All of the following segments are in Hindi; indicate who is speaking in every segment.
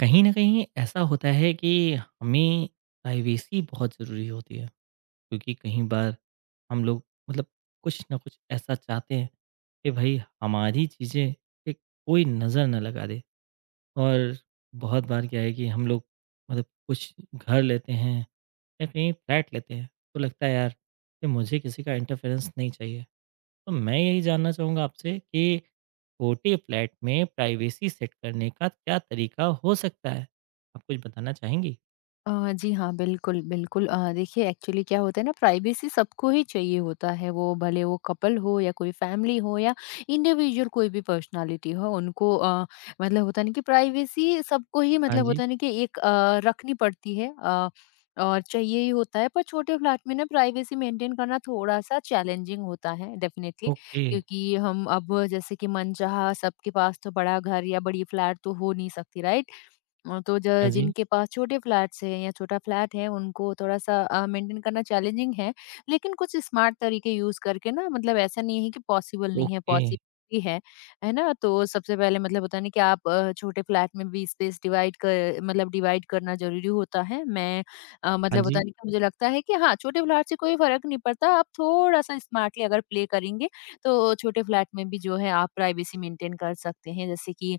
Speaker 1: कहीं न कहीं ऐसा होता है कि हमें प्राइवेसी बहुत ज़रूरी होती है, क्योंकि कहीं बार हम लोग मतलब कुछ न कुछ ऐसा चाहते हैं कि भई हमारी चीज़ें पे कोई नज़र ना लगा दे। और बहुत बार क्या है कि हम लोग मतलब कुछ घर लेते हैं या कहीं फ्लैट लेते हैं, तो लगता है यार कि मुझे किसी का इंटरफेरेंस नहीं चाहिए। तो मैं यही जानना चाहूँगा आपसे कि छोटे फ्लैट में प्राइवेसी सेट करने का क्या तरीका हो सकता है? आप कुछ बताना चाहेंगी?
Speaker 2: अ, जी हाँ, बिल्कुल, बिल्कुल। देखिए एक्चुअली क्या होता है ना प्राइवेसी सबको ही चाहिए होता है, वो भले वो कपल हो या कोई फैमिली हो या इंडिविजुअल कोई भी पर्सनैलिटी हो, उनको मतलब होता है ना कि प्राइवेसी सबको ही
Speaker 1: हाँ
Speaker 2: मतलब
Speaker 1: जी,
Speaker 2: होता है ना कि एक रखनी पड़ती है और चाहिए ही होता है। पर छोटे फ्लैट में ना प्राइवेसी मेंटेन करना थोड़ा-सा चैलेंजिंग होता है डेफिनिटली
Speaker 1: ओके,
Speaker 2: क्योंकि हम अब जैसे कि मनचाहा सबके पास तो बड़ा घर या बड़ी फ्लैट तो हो नहीं सकती, राइट? तो ज
Speaker 1: हाँ जी,
Speaker 2: जिनके पास छोटे फ्लैट्स हैं या छोटा फ्लैट है उनको थोड़ा-सा मेंटेन करना चैलेंजिंग है। लेकिन कुछ स्मार्ट तरीके यूज़ करके ना मतलब ऐसा नहीं है कि पॉसिबल नहीं है,
Speaker 1: ओके,
Speaker 2: पॉसिबल भी है ना? तो सबसे पहले मतलब होता है ना कि आप छोटे फ्लैट में भी स्पेस डिवाइड कर मतलब डिवाइड करना ज़रूरी होता है।
Speaker 1: हाँ
Speaker 2: मतलब होता
Speaker 1: जी,
Speaker 2: है ना कि मुझे लगता है कि हाँ, छोटे फ्लैट से कोई फ़र्क नहीं पड़ता, आप थोड़ा-सा स्मार्टली अगर प्ले करेंगे, तो छोटे फ्लैट में भी जो है आप प्राइवेसी मेंटेन कर सकते हैं। जैसे कि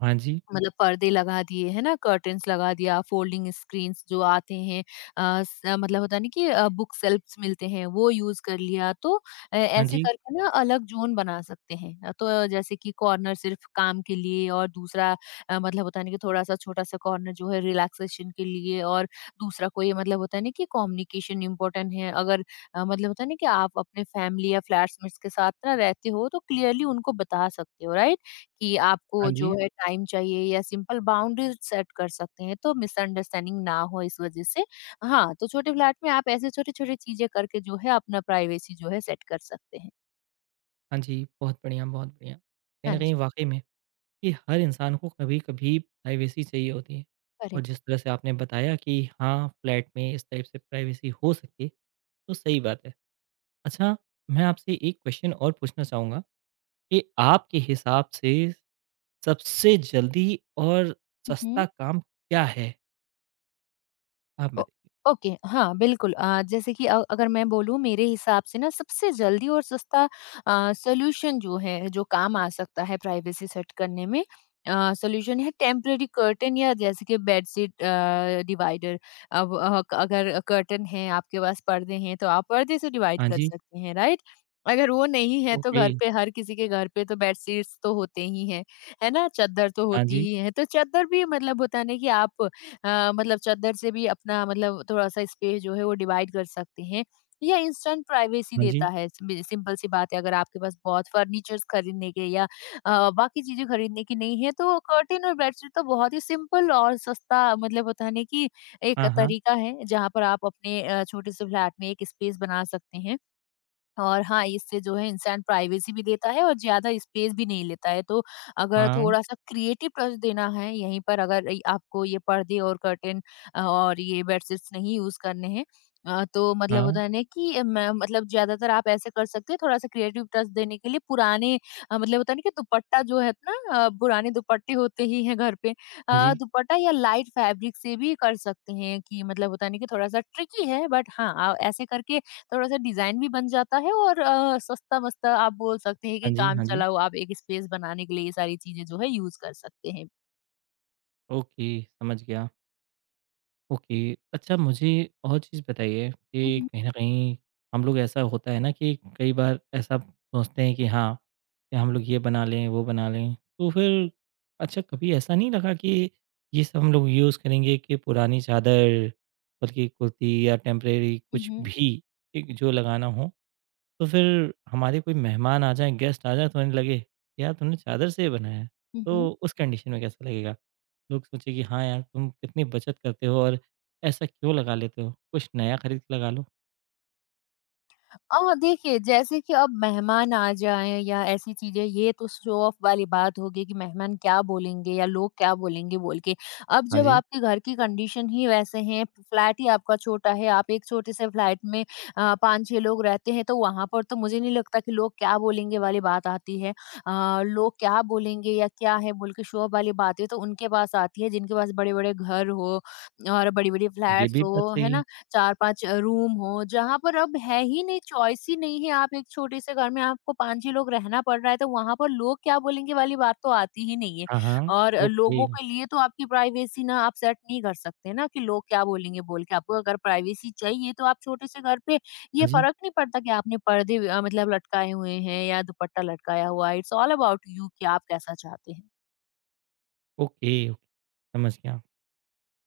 Speaker 1: हाँ जी,
Speaker 2: मतलब पर्दे लगा दिए, है ना? कर्टेन्स लगा दिया, फोल्डिंग स्क्रीन्स जो आते हैं मतलब होता है ना कि बुक शेल्फ्स मिलते हैं, वो यूज़ कर लिया। तो
Speaker 1: हाँ
Speaker 2: ऐसे
Speaker 1: जी,
Speaker 2: करके ना अलग ज़ोन बना सकते हैं। तो जैसे कि कॉर्नर सिर्फ काम के लिए और दूसरा मतलब होता है ना कि थोड़ा-सा छोटा-सा कॉर्नर जो है रिलैक्सेशन के लिए और दूसरा कोई मतलब होता है ना कि कम्युनिकेशन इम्पोर्टेंट है। अगर मतलब होता है ना कि आप अपने फैमिली या फ्लैटमेट्स के साथ ना रहते हो, तो क्लियरली उनको बता सकते हो, राइट? कि
Speaker 1: हाँ
Speaker 2: आपको जो
Speaker 1: जी,
Speaker 2: है टाइम चाहिए या सिंपल बाउंड्रीज सेट कर सकते हैं तो मिसअंडरस्टैंडिंग ना हो इस वजह से। हाँ, तो छोटे फ्लैट में आप ऐसे छोटे-छोटे चीज़ें करके जो है अपना प्राइवेसी जो है सेट कर सकते हैं।
Speaker 1: हाँ जी, बहुत बढ़िया, बहुत बढ़िया। कहीं
Speaker 2: हाँ
Speaker 1: न कहीं
Speaker 2: जी,
Speaker 1: वाक़ई में कि हर इंसान को कभी-कभी प्राइवेसी चाहिए होती है और जिस
Speaker 2: करेक्ट।
Speaker 1: तरह से आपने बताया कि हाँ, फ्लैट में इस टाइप से प्राइवेसी हो सकती है, तो सही बात है। अच्छा, मैं आपसे एक क्वेश्चन और पूछना चाहूँगा कि आपके हिसाब से सबसे जल्दी और
Speaker 2: हुँ,
Speaker 1: सस्ता
Speaker 2: हुँ।
Speaker 1: काम क्या है? आप
Speaker 2: ओ
Speaker 1: बताइए?
Speaker 2: ओके, हाँ, बिल्कुल जैसे कि अगर मैं बोलूँ मेरे हिसाब से ना सबसे जल्दी और सस्ता सॉल्यूशन जो है, जो काम आ सकता है प्राइवेसी सेट करने में सॉल्यूशन है टेम्परेरी कर्टेन या जैसे कि बेडशीट डिवाइडर। अब अगर कर्टेन है, आपके पास पर्दे हैं, तो आप पर्दे से डिवाइड
Speaker 1: हाँ
Speaker 2: कर
Speaker 1: जी,
Speaker 2: सकते हैं, राइट? अगर वो नहीं है तो
Speaker 1: ओके।
Speaker 2: घर पे हर किसी के घर पे तो बेडशीट्स तो होते ही हैं, है ना? चद्दर तो
Speaker 1: हाँ
Speaker 2: होती
Speaker 1: जी,
Speaker 2: ही है, तो चद्दर भी मतलब होता है ना कि आप मतलब चद्दर से भी अपना मतलब थोड़ा-सा स्पेस जो है वो डिवाइड कर सकते हैं। या इंस्टेंट प्राइवेसी
Speaker 1: हाँ जी।
Speaker 2: देता है, सिम सिंपल सी बात है अगर आपके पास बहुत फर्नीचर्स खरीदने के या बाकी चीज़ें खरीदने की नहीं है तो कर्टेन और बेडशीट तो बहुत ही सिंपल और सस्ता मतलब होता है ना कि एक
Speaker 1: हाँ, हाँ,
Speaker 2: तरीका है जहाँ पर आप अपने छोटे से फ्लैट में एक स्पेस बना सकते हैं। और हाँ, इससे जो है इंसान प्राइवेसी भी देता है और ज़्यादा स्पेस भी नहीं लेता है। तो अगर
Speaker 1: हाँ,
Speaker 2: थोड़ा-सा क्रिएटिव टच देना है, यहीं पर अगर इ आपको ये पर्दे और कर्टेन और ये बेडशीट्स नहीं यूज़ करने हैं तो मतलब
Speaker 1: हाँ,
Speaker 2: होता है ना कि मैं मतलब ज़्यादातर आप ऐसे कर सकते हैं, थोड़ा-सा क्रिएटिव टच देने के लिए पुराने मतलब होता है ना कि दुपट्टा जो है ना पुराने दुपट्टे होते ही हैं घर पे।
Speaker 1: हाँ जी,
Speaker 2: दुपट्टा या लाइट फैब्रिक से भी कर सकते हैं कि मतलब होता है ना कि थोड़ा-सा ट्रिकी है बट हाँ, ऐसे करके थोड़ा-सा डिज़ाइन भी बन जाता है और सस्ता-मस्ता आप बोल सकते हैं कि
Speaker 1: हाँ जी,
Speaker 2: काम
Speaker 1: हाँ जी।
Speaker 2: चलाऊ आप एक स्पेस बनाने के लिए ये सारी चीज़ें जो है यूज़ कर सकते हैं।
Speaker 1: ओके, समझ गया। ओके। अच्छा मुझे और चीज़ बताइए
Speaker 2: हुँ,
Speaker 1: कि
Speaker 2: हुँ।
Speaker 1: कहीं न कहीं हम लोग ऐसा होता है ना कि कई बार ऐसा सोचते हैं कि हाँ, कि हम लोग ये बना लें, वो बना लें। तो फिर अच्छा कभी ऐसा नहीं लगा कि ये सब हम लोग यूज़ करेंगे कि पुरानी चादर बल्कि कुर्ती या टेम्परेरी
Speaker 2: हुँ,
Speaker 1: कुछ
Speaker 2: हुँ।
Speaker 1: भी एक जो लगाना हो तो फिर हमारे कोई मेहमान आ जाएँ, गेस्ट आ जाएँ तो उन्हें लगे, यार तुमने चादर से ये बनाया है,
Speaker 2: हुँ, हुँ।
Speaker 1: तो उस कंडीशन में कैसा लगेगा? लोग सोचे कि हाँ यार, तुम कितनी बचत करते हो और ऐसा क्यों लगा लेते हो? कुछ नया खरीद के लगा लो।
Speaker 2: देखिए जैसे कि अब मेहमान आ जाएँ या ऐसी चीज़ें ये तो शो ऑफ वाली बात होगी कि मेहमान क्या बोलेंगे या लोग क्या बोलेंगे बोल के। अब
Speaker 1: हाँ
Speaker 2: जब
Speaker 1: जी,
Speaker 2: आपके घर की कंडीशन ही वैसे हैं, फ्लैट ही आपका छोटा है, आप एक छोटे से फ्लैट में 5-6 लोग रहते हैं तो वहाँ पर तो मुझे नहीं लगता कि लोग क्या बोलेंगे वाली बात आती है। लोग क्या बोलेंगे या क्या है बोल के शो ऑफ वाली बातें तो उनके पास आती है जिनके पास बड़े-बड़े घर हो और बड़ी-बड़ी
Speaker 1: ये
Speaker 2: फ्लैट्स
Speaker 1: भी बात
Speaker 2: हो, है
Speaker 1: सही है।
Speaker 2: ना? 4-5 रूम हो, जहाँ पर अब है ही नहीं, चॉइस ही नहीं है, आप एक छोटे से घर में आपको 5 ही लोग रहना पड़ रहा है, तो वहाँ पर लोग क्या बोलेंगे वाली बात तो आती ही नहीं है।
Speaker 1: हाँ, हाँ,
Speaker 2: और
Speaker 1: ओके।
Speaker 2: लोगों के लिए तो आपकी प्राइवेसी ना आप सेट नहीं कर सकते ना कि लोग क्या बोलेंगे बोल के, आपको अगर प्राइवेसी चाहिए तो आप छोटे से घर पे
Speaker 1: हाँ
Speaker 2: ये
Speaker 1: जी,
Speaker 2: फ़र्क नहीं पड़ता कि आपने पर्दे मतलब लटकाए हुए हैं या दुपट्टा लटकाया हुआ है, इट्स ऑल अबाउट यू कि आप कैसा चाहते हैं।
Speaker 1: ओके, ओके, समझ गया।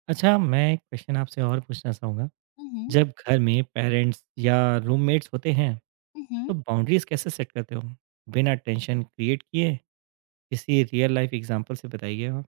Speaker 1: अच्छा मैं एक क्वेश्चन आपसे और पूछना चाहूँगा,
Speaker 2: हुँ, हुँ।
Speaker 1: जब घर में पेरेंट्स या रूममेट्स होते हैं,
Speaker 2: हुँ, हुँ।
Speaker 1: तो बाउंड्रीज़ कैसे सेट करते हो? बिना टेंशन क्रिएट किए किसी रियल लाइफ़ एग्ज़ाम्पल से बताइए आप।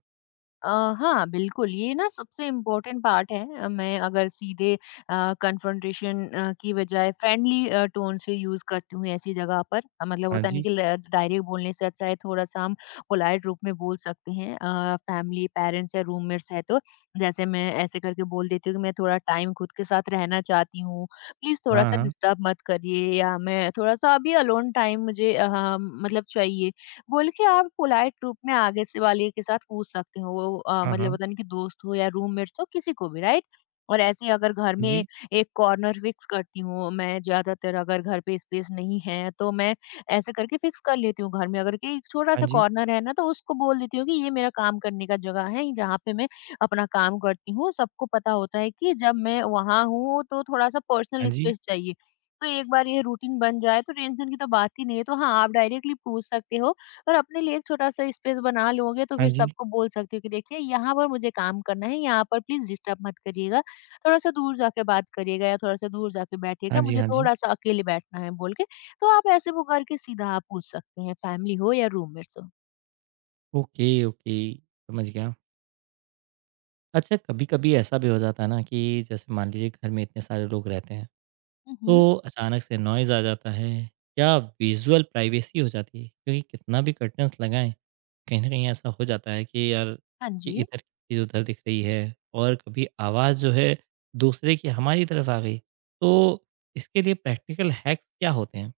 Speaker 2: अ, हाँ, बिल्कुल, ये ना सबसे इम्पोर्टेंट पार्ट है। मैं अगर सीधे कन्फ्रंटेशन की बजाय फ्रेंडली टोन से यूज़ करती हूँ ऐसी जगह पर। मतलब
Speaker 1: हाँ
Speaker 2: होता नहीं
Speaker 1: जी।
Speaker 2: कि ल डायरेक्ट बोलने से अच्छा है थोड़ा-सा हम पोलाइट रूप में बोल सकते हैं। फैमिली, पेरेंट्स या रूममेट्स हैं तो जैसे मैं ऐसे करके बोल देती हूँ कि मैं थोड़ा टाइम खुद के साथ रहना चाहती हूँ, प्लीज़
Speaker 1: हाँ,
Speaker 2: थोड़ा-सा
Speaker 1: हाँ।
Speaker 2: डिस्टर्ब मत करिए या मैं थोड़ा-सा अभी अलोन टाइम मुझे मतलब चाहिए। बोल के आप पोलाइट रूप में आगे से वाले के साथ पूछ सकते हो वो
Speaker 1: हाँ,
Speaker 2: मतलब
Speaker 1: हाँ।
Speaker 2: पता नहीं कि दोस्त हो या रूममेट्स हो किसी को भी राइट और ऐसे ही अगर घर
Speaker 1: हाँ
Speaker 2: में
Speaker 1: जी।
Speaker 2: एक कॉर्नर फिक्स करती हूँ मैं ज्यादातर अगर घर पे स्पेस नहीं है तो मैं ऐसे करके फिक्स कर लेती हूँ घर में अगर कि एक छोटा
Speaker 1: हाँ
Speaker 2: सा
Speaker 1: जी।
Speaker 2: कॉर्नर है ना तो उसको बोल देती हूँ कि ये मेरा काम करने का जगह है जहाँ पे मैं अपना काम करती हूँ सबको पता होता है कि जब मैं वहां हूँ तो थोड़ा सा
Speaker 1: हाँ
Speaker 2: पर्सनल
Speaker 1: जी।
Speaker 2: स्पेस चाहिए तो एक बार ये रूटीन बन जाए तो टेंशन की तो बात ही नहीं है तो हाँ आप डायरेक्टली पूछ सकते हो पर अपने लिए एक छोटा-सा स्पेस बना लोगे तो
Speaker 1: हाँ
Speaker 2: फिर
Speaker 1: जी।
Speaker 2: सबको बोल सकते हो कि देखिए यहाँ पर मुझे काम करना है, यहाँ पर प्लीज़ डिस्टर्ब मत करिएगा। थोड़ा-सा दूर जाके बात करिएगा या थोड़ा-सा दूर जाके
Speaker 1: हाँ
Speaker 2: बैठिएगा,
Speaker 1: जी,
Speaker 2: मुझे
Speaker 1: हाँ जी।
Speaker 2: थोड़ा-सा अकेले बैठना है बोल के। तो आप ऐसे वो करके सीधा आप पूछ सकते हैं, फैमिली हो या रूममेट्स हो।
Speaker 1: Okay, okay. समझ गया। अच्छा कभी-कभी ऐसा भी हो जाता है ना कि जैसे मान लीजिए घर में इतने सारे लोग रहते हैं,
Speaker 2: हुँ, हुँ।
Speaker 1: तो अचानक से नॉइज़ आ जाता है या विज़ुअल प्राइवेसी हो जाती है क्योंकि कितना भी कर्टन्स लगाएँ, कहीं न कहीं ऐसा हो जाता है कि यार
Speaker 2: हाँ
Speaker 1: कि
Speaker 2: जी।
Speaker 1: इधर की चीज़ उधर दिख रही है और कभी आवाज़ जो है दूसरे की हमारी तरफ आ गई। तो इसके लिए प्रैक्टिकल हैक्स क्या होते हैं?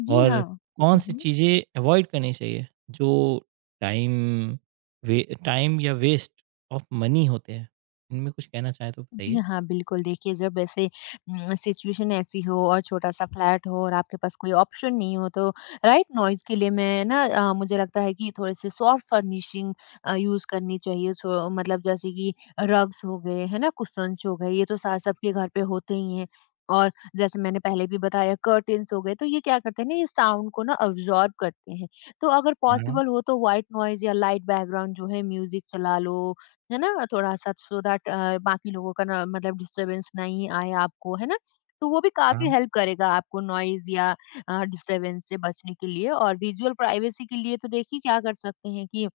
Speaker 2: जी,
Speaker 1: और
Speaker 2: हाँ।
Speaker 1: कौन
Speaker 2: हुँ,
Speaker 1: सी
Speaker 2: हुँ।
Speaker 1: चीज़ें अवॉइड करनी चाहिए जो टाइम वे टाइम या वेस्ट ऑफ मनी होते हैं? इनमें कुछ कहना चाहें तो
Speaker 2: जी
Speaker 1: बताइए?
Speaker 2: हाँ, बिल्कुल देखिए जब ऐसे सिचुएशन ऐसी हो और छोटा-सा फ्लैट हो और आपके पास कोई ऑप्शन नहीं हो तो व्हाइट नॉइज़ के लिए मैं ना मुझे लगता है कि थोड़े-से सॉफ्ट फर्निशिंग यूज़ करनी चाहिए। सो मतलब जैसे कि रग्स हो गए, है ना? कुशन्स हो गए, ये तो सा सबके घर पे होते ही हैं। और जैसे मैंने पहले भी बताया कर्टेन्स हो गए, तो ये क्या करते हैं ना, ये साउंड को ना अब्ज़ॉर्ब करते हैं। तो अगर
Speaker 1: हाँ,
Speaker 2: पॉसिबल हो तो व्हाइट नॉइज़ या लाइट बैकग्राउंड जो है म्यूज़िक चला लो है ना? थोड़ा-सा सो दैट बाकी लोगों का ना मतलब डिस्टर्बेंस नहीं आए आपको, है ना? तो वो भी काफ़ी
Speaker 1: हाँ,
Speaker 2: हेल्प करेगा आपको नॉइज़ या डिस्टर्बेंस से बचने के लिए और विज़ुअल प्राइवेसी के लिए तो देखिए क्या कर सकते हैं कि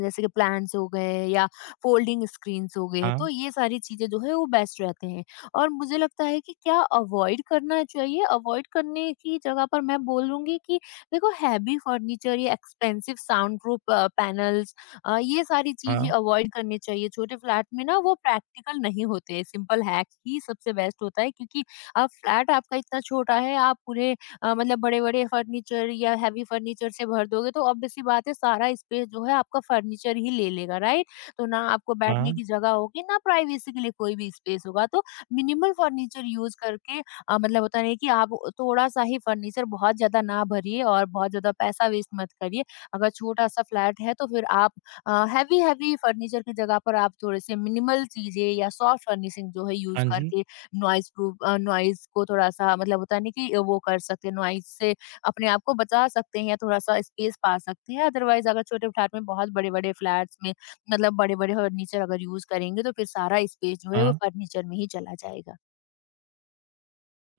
Speaker 2: जैसे कि प्लांट्स हो गए या फोल्डिंग स्क्रीन्स हो गए, तो
Speaker 1: हाँ,
Speaker 2: ये सारी चीज़ें जो है वो बेस्ट रहते हैं। और मुझे लगता है कि क्या अवॉइड करना चाहिए? अवॉइड करने की जगह पर मैं बोलूँगी कि देखो हैवी फर्नीचर या एक्सपेंसिव साउंड प्रूफ पैनल्स ये सारी चीज़ें
Speaker 1: हाँ,
Speaker 2: अवॉइड करनी चाहिए। छोटे फ्लैट में ना वो प्रैक्टिकल नहीं होते, सिंपल हैक ही सबसे बेस्ट होता है क्योंकि अब फ्लैट आपका इतना छोटा है, आप पूरे मतलब बड़े-बड़े फर्नीचर या हेवी फर्नीचर से भर दोगे तो ऑब्वियस सी बात है सारा स्पेस जो है आपका फर्नीचर ही ले लेगा, राइट? तो ना आपको
Speaker 1: हाँ,
Speaker 2: बैठने की जगह होगी, ना प्राइवेसी के लिए कोई भी स्पेस होगा। तो मिनिमल फर्नीचर यूज़ करके मतलब होता नहीं कि आप थोड़ा-सा ही फर्नीचर बहुत ज़्यादा ना भरिए और बहुत ज़्यादा पैसा वेस्ट मत करिए। अगर छोटा-सा फ्लैट है तो फिर आप हेवी-हेवी फर्नीचर की जगह पर आप थोड़े-से मिनिमल चीज़ें या सॉफ्ट फर्निशिंग जो है
Speaker 1: हाँ
Speaker 2: यूज़
Speaker 1: जी,
Speaker 2: करके नॉइज़ को थोड़ा-सा मतलब होता है ना कि वो कर सकते हैं, नॉइज़ से अपने आप को बचा सकते हैं या थोड़ा-सा स्पेस पा सकते हैं। अदरवाइज़ अगर छोटे फ्लैट में बहुत बड़े-बड़े फ्लैट्स में मतलब बड़े-बड़े फर्नीचर अगर यूज़ करेंगे तो फिर सारा स्पेस जो है वो
Speaker 1: हाँ,
Speaker 2: फर्नीचर में ही चला जाएगा।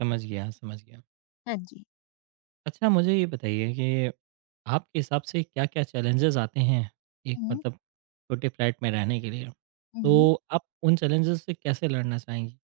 Speaker 1: समझ गया, समझ गया।
Speaker 2: हाँ जी।
Speaker 1: अच्छा मुझे ये बताइए कि आपके हिसाब से क्या-क्या चैलेंजेज़ आते हैं एक
Speaker 2: हुँ,
Speaker 1: मतलब छोटे फ्लैट में रहने के लिए?
Speaker 2: हुँ।
Speaker 1: तो आप उन चैलेंजेज़ से कैसे लड़ना चाहेंगी?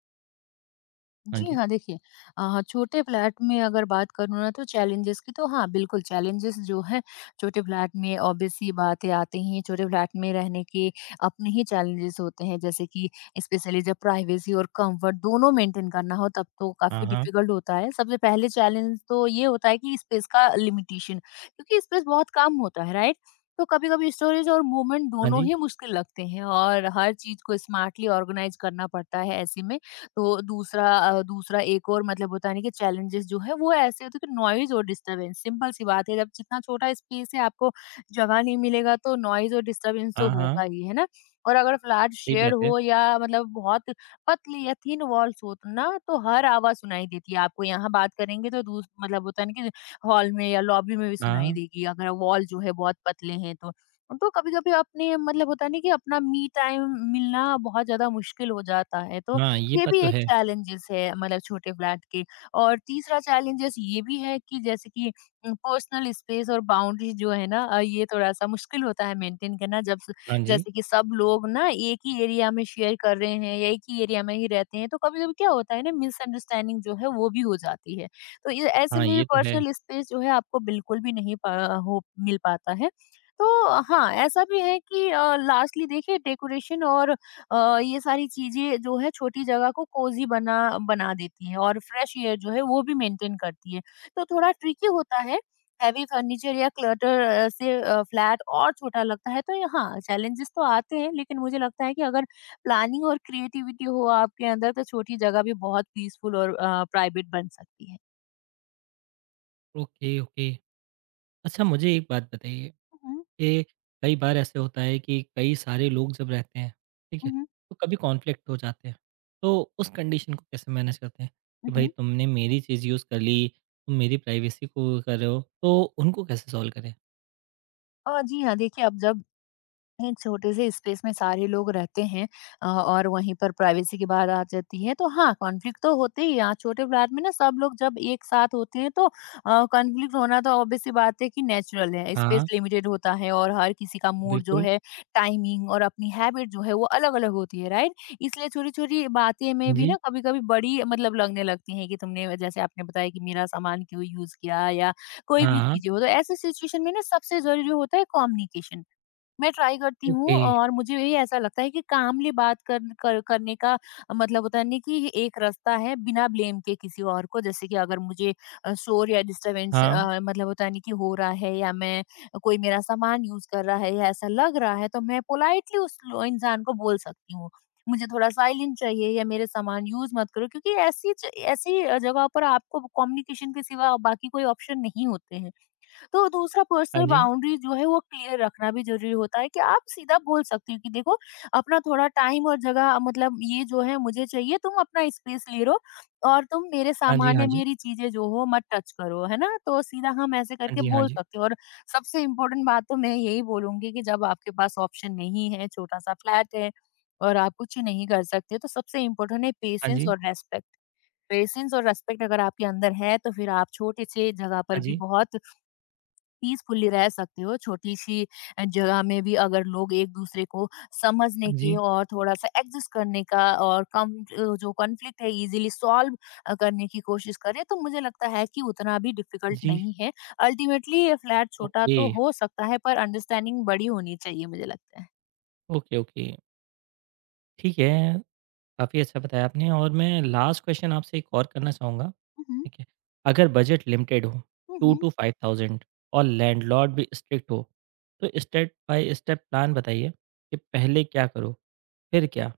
Speaker 1: हाँ
Speaker 2: जी
Speaker 1: जी,
Speaker 2: हाँ, देखिए छोटे फ्लैट में अगर बात करूँ ना तो चैलेंजेस की तो हाँ, बिल्कुल चैलेंजेस जो हैं छोटे फ्लैट में ऑब्वियस सी बात है आते ही हैं। छोटे फ्लैट में रहने के अपने ही चैलेंजेस होते हैं, जैसे कि स्पेशली जब प्राइवेसी और कंफर्ट दोनों मेंटेन करना हो तब तो
Speaker 1: हाँ,
Speaker 2: काफ़ी
Speaker 1: हाँ,
Speaker 2: डिफिकल्ट होता है। सबसे पहले चैलेंज तो ये होता है कि स्पेस का लिमिटेशन, क्योंकि स्पेस बहुत कम होता है, राइट? तो कभी-कभी स्टोरेज और मूवमेंट
Speaker 1: हाँ
Speaker 2: दोनों
Speaker 1: जी,
Speaker 2: ही मुश्किल लगते हैं और हर चीज़ को स्मार्टली ऑर्गेनाइज़ करना पड़ता है ऐसे में। तो दूसरा एक और मतलब होता है ना कि चैलेंजेस जो है वो ऐसे होते हैं कि नॉइज और डिस्टरबेंस, सिंपल सी बात है, जब जितना छोटा स्पेस है आपको जगह नहीं मिलेगा तो नॉइज और डिस्टरबेंस तो
Speaker 1: हाँ, हाँ,
Speaker 2: होगा ही है ना। और अगर फ्लैट
Speaker 1: सही
Speaker 2: शेड
Speaker 1: बात है।
Speaker 2: हो या मतलब बहुत पतली या थिन वॉल्स हो तो ना तो हर आवाज सुनाई देती है, आपको यहाँ बात करेंगे तो दूस मतलब होता है ना कि हॉल में या लॉबी में भी सुनाई
Speaker 1: हाँ,
Speaker 2: देगी अगर वॉल जो है बहुत पतले हैं तो। तो कभी कभी अपने मतलब होता नहीं कि अपना मी टाइम मिलना बहुत ज्यादा मुश्किल हो जाता है तो।
Speaker 1: हाँ, ये
Speaker 2: ये
Speaker 1: बात
Speaker 2: भी
Speaker 1: तो
Speaker 2: एक
Speaker 1: है।
Speaker 2: चैलेंजेस है, मतलब छोटे फ्लैट के। और तीसरा चैलेंजेस ये भी है कि जैसे कि पर्सनल स्पेस और बाउंड्री जो है ना, ये थोड़ा सा मुश्किल होता है मेंटेन करना, जब
Speaker 1: हाँ जी।
Speaker 2: जैसे कि सब लोग ना एक ही एरिया में शेयर कर रहे हैं या एक ही एरिया में ही रहते हैं तो कभी कभी क्या होता है ना, मिसअंडरस्टैंडिंग जो है वो भी हो जाती है। तो ऐसे
Speaker 1: हाँ,
Speaker 2: में भी
Speaker 1: ये तो है।
Speaker 2: पर्सनल स्पेस जो है आपको बिल्कुल भी नहीं पा, हो मिल पाता है। तो हाँ, ऐसा भी है कि लास्टली देखिए, डेकोरेशन और ये सारी चीज़ें जो है छोटी जगह को कोज़ी बना बना देती है और फ्रेश एयर जो है वो भी मेंटेन करती है। तो थोड़ा ट्रिकी होता है, हैवी फर्नीचर या क्लटर से फ्लैट और छोटा लगता है। तो ये हाँ, चैलेंजेस तो आते हैं, लेकिन मुझे लगता है कि अगर प्लानिंग और क्रिएटिविटी हो आपके अंदर तो छोटी जगह भी बहुत पीसफुल और प्राइवेट बन सकती है।
Speaker 1: Okay, okay. अच्छा मुझे एक बात बताइए
Speaker 2: हुँ,
Speaker 1: कि कई बार ऐसे होता है कि कई सारे लोग जब रहते हैं, ठीक है?
Speaker 2: हुँ।
Speaker 1: तो कभी कॉन्फ्लिक्ट हो जाते हैं, तो उस कंडीशन को कैसे मैनेज करते हैं कि
Speaker 2: हुँ,
Speaker 1: भाई
Speaker 2: हुँ।
Speaker 1: तुमने मेरी चीज़ यूज़ कर ली, तुम मेरी प्राइवेसी को कर रहे हो, तो उनको कैसे सॉल्व करें?
Speaker 2: जी हाँ, देखिए, अब जब एक छोटे से स्पेस में सारे लोग रहते हैं और वहीं पर प्राइवेसी की बात आ जाती है तो हाँ, कॉन्फ्लिक्ट तो होते ही हैं। यहाँ छोटे फ्लैट में ना सब लोग जब एक साथ होते हैं तो कॉन्फ्लिक्ट होना तो ऑब्वियस सी बात है कि नेचुरल है, स्पेस
Speaker 1: हाँ,
Speaker 2: लिमिटेड होता है और हर किसी का मूड जो
Speaker 1: बिल्कुल।
Speaker 2: है, टाइमिंग और अपनी हैबिट जो है वो अलग अलग होती है, राइट? इसलिए छोटी छोटी बातें
Speaker 1: हाँ
Speaker 2: में भी
Speaker 1: जी।
Speaker 2: ना कभी कभी बड़ी मतलब लगने लगती है कि तुमने, जैसे आपने बताया कि मेरा सामान क्यों यूज किया, या कोई भी
Speaker 1: हाँ,
Speaker 2: चीजें हो तो ऐसे सिचुएशन में ना सबसे जरूरी होता है कम्युनिकेशन। मैं ट्राई करती हूँ
Speaker 1: ओके।
Speaker 2: और मुझे यही ऐसा लगता है कि कामली बात कर करने का मतलब होता नहीं कि ये एक रास्ता है बिना ब्लेम के किसी और को। जैसे कि अगर मुझे शोर या डिस्टरबेंस
Speaker 1: हाँ,
Speaker 2: मतलब होता नहीं कि हो रहा है, या मैं, कोई मेरा सामान यूज कर रहा है या ऐसा लग रहा है तो मैं पोलाइटली उस इंसान को बोल सकती हूँ मुझे थोड़ा साइलेंट चाहिए या मेरे सामान यूज मत करो, क्योंकि ऐसी ऐसी जगह पर आपको कम्युनिकेशन के सिवा बाकी कोई ऑप्शन नहीं होते हैं। तो दूसरा,
Speaker 1: हाँ
Speaker 2: पर्सनल
Speaker 1: जी।
Speaker 2: बाउंड्री जो है वो क्लियर रखना भी ज़रूरी होता है कि आप सीधा बोल सकते हो कि देखो, अपना थोड़ा टाइम और जगह, मतलब ये जो है मुझे चाहिए, तुम अपना स्पेस ले लो, और तुम मेरे
Speaker 1: हाँ जी,
Speaker 2: सामान
Speaker 1: हाँ
Speaker 2: या
Speaker 1: जी।
Speaker 2: मेरी चीजें जो हो मत टच करो, है ना? तो सीधा हम ऐसे
Speaker 1: हाँ
Speaker 2: करके
Speaker 1: जी, हाँ
Speaker 2: बोल
Speaker 1: जी।
Speaker 2: सकते हो। और सबसे इम्पोर्टेंट बात तो मैं यही बोलूंगी कि जब आपके पास ऑप्शन नहीं है, छोटा सा फ्लैट है और आप कुछ नहीं कर सकते, तो सबसे इम्पोर्टेंट है
Speaker 1: हाँ
Speaker 2: पेशेंस
Speaker 1: जी,
Speaker 2: और रेस्पेक्ट। पेशेंस और रेस्पेक्ट अगर आपके अंदर है तो फिर आप छोटे से जगह पर
Speaker 1: हाँ
Speaker 2: भी
Speaker 1: जी,
Speaker 2: बहुत पीसफुली रह सकते हो। छोटी-सी जगह में भी अगर लोग एक-दूसरे को समझने
Speaker 1: हाँ
Speaker 2: के
Speaker 1: जी,
Speaker 2: और थोड़ा-सा एडजस्ट करने का और कम जो कॉन्फ्लिक्ट है इज़िली सॉल्व करने की कोशिश करें, तो मुझे लगता है कि उतना भी
Speaker 1: हाँ
Speaker 2: डिफ़िकल्ट
Speaker 1: जी।
Speaker 2: नहीं है। अल्टीमेटली ये फ्लैट छोटा
Speaker 1: ओके,
Speaker 2: तो हो सकता है पर अंडरस्टैंडिंग बड़ी होनी चाहिए, मुझे लगता है।
Speaker 1: Okay, okay. ठीक है। काफ़ी अच्छा बताया आपने और मैं लास्ट क्वेश्चन आपसे एक और करना चाहूँगा,
Speaker 2: हुँ, हुँ।
Speaker 1: ठीक है? अगर बजट लिमिटेड हो
Speaker 2: हुँ,
Speaker 1: 2
Speaker 2: हुँ।
Speaker 1: टू 5,000 और लैंडलॉर्ड भी स्ट्रिक्ट हो, तो स्टेप बाय स्टेप प्लान बताइए कि पहले क्या करो? फिर क्या?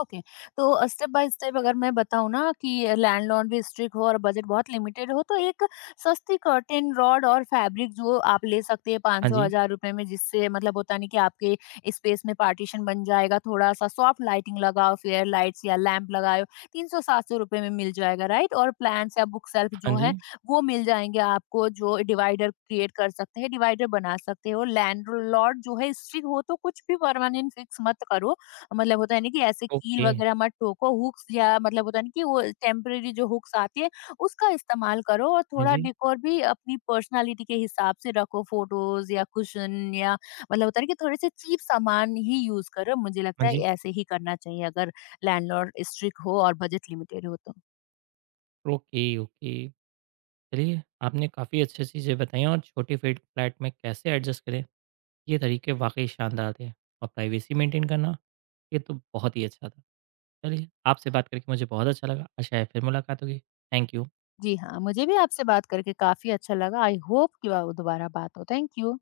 Speaker 2: ओके। तो स्टेप बाय स्टेप अगर मैं बताऊँ ना कि लैंडलॉन भी स्ट्रिक्ट हो और बजट बहुत लिमिटेड हो, तो एक सस्ती कर्टेन रॉड और फैब्रिक जो आप ले सकते हैं पाँच
Speaker 1: हाँ
Speaker 2: सौ
Speaker 1: जी,
Speaker 2: हजार रुपए में, जिससे मतलब होता नहीं कि आपके स्पेस में पार्टीशन बन जाएगा। थोड़ा सा सॉफ्ट लाइटिंग लगाओ, फेयर लाइट्स या लैंप लगाओ, 300-700 रुपए में मिल जाएगा, राइट? और प्लान्स या बुक सेल्फ
Speaker 1: हाँ
Speaker 2: जो
Speaker 1: जी,
Speaker 2: है वो मिल जाएंगे आपको जो डिवाइडर क्रिएट कर सकते हैं, डिवाइडर बना सकते हो। लैंड लॉर्ड जो है स्ट्रिक्ट हो तो कुछ भी परमानेंट फिक्स मत करो, मतलब होता है ना कि ऐसे कील
Speaker 1: ओके,
Speaker 2: वगैरह मत ठोको, हुक्स या मतलब होता है ना कि वो टेम्परेरी जो हुक्स आती है, उसका इस्तेमाल करो, और
Speaker 1: हाँ
Speaker 2: थोड़ा
Speaker 1: जी,
Speaker 2: डेकोर भी अपनी पर्सनैलिटी के हिसाब से रखो, फ़ोटोज़ या कुशन या मतलब होता है ना कि थोड़े से चीप सामान ही यूज़ करो। मुझे
Speaker 1: हाँ
Speaker 2: लगता है
Speaker 1: जी,
Speaker 2: ऐसे ही करना चाहिए अगर लैंडलॉर्ड स्ट्रिक्ट हो और बजट लिमिटेड हो तो।
Speaker 1: Okay, okay. चलिए, आपने काफ़ी अच्छी चीज़ें बताई हैं और छोटी फ्लैट में कैसे एडजस्ट करें ये तरीके वाक़ई शानदार थे और प्राइवेसी मेंटेन करना, ये तो बहुत ही अच्छा था। चलिए, आपसे बात करके मुझे बहुत अच्छा लगा, आशा है फिर मुलाकात होगी। Thank you.
Speaker 2: जी हाँ, मुझे भी आपसे बात करके काफ़ी अच्छा लगा। आई होप कि वा दोबारा बात हो। Thank you.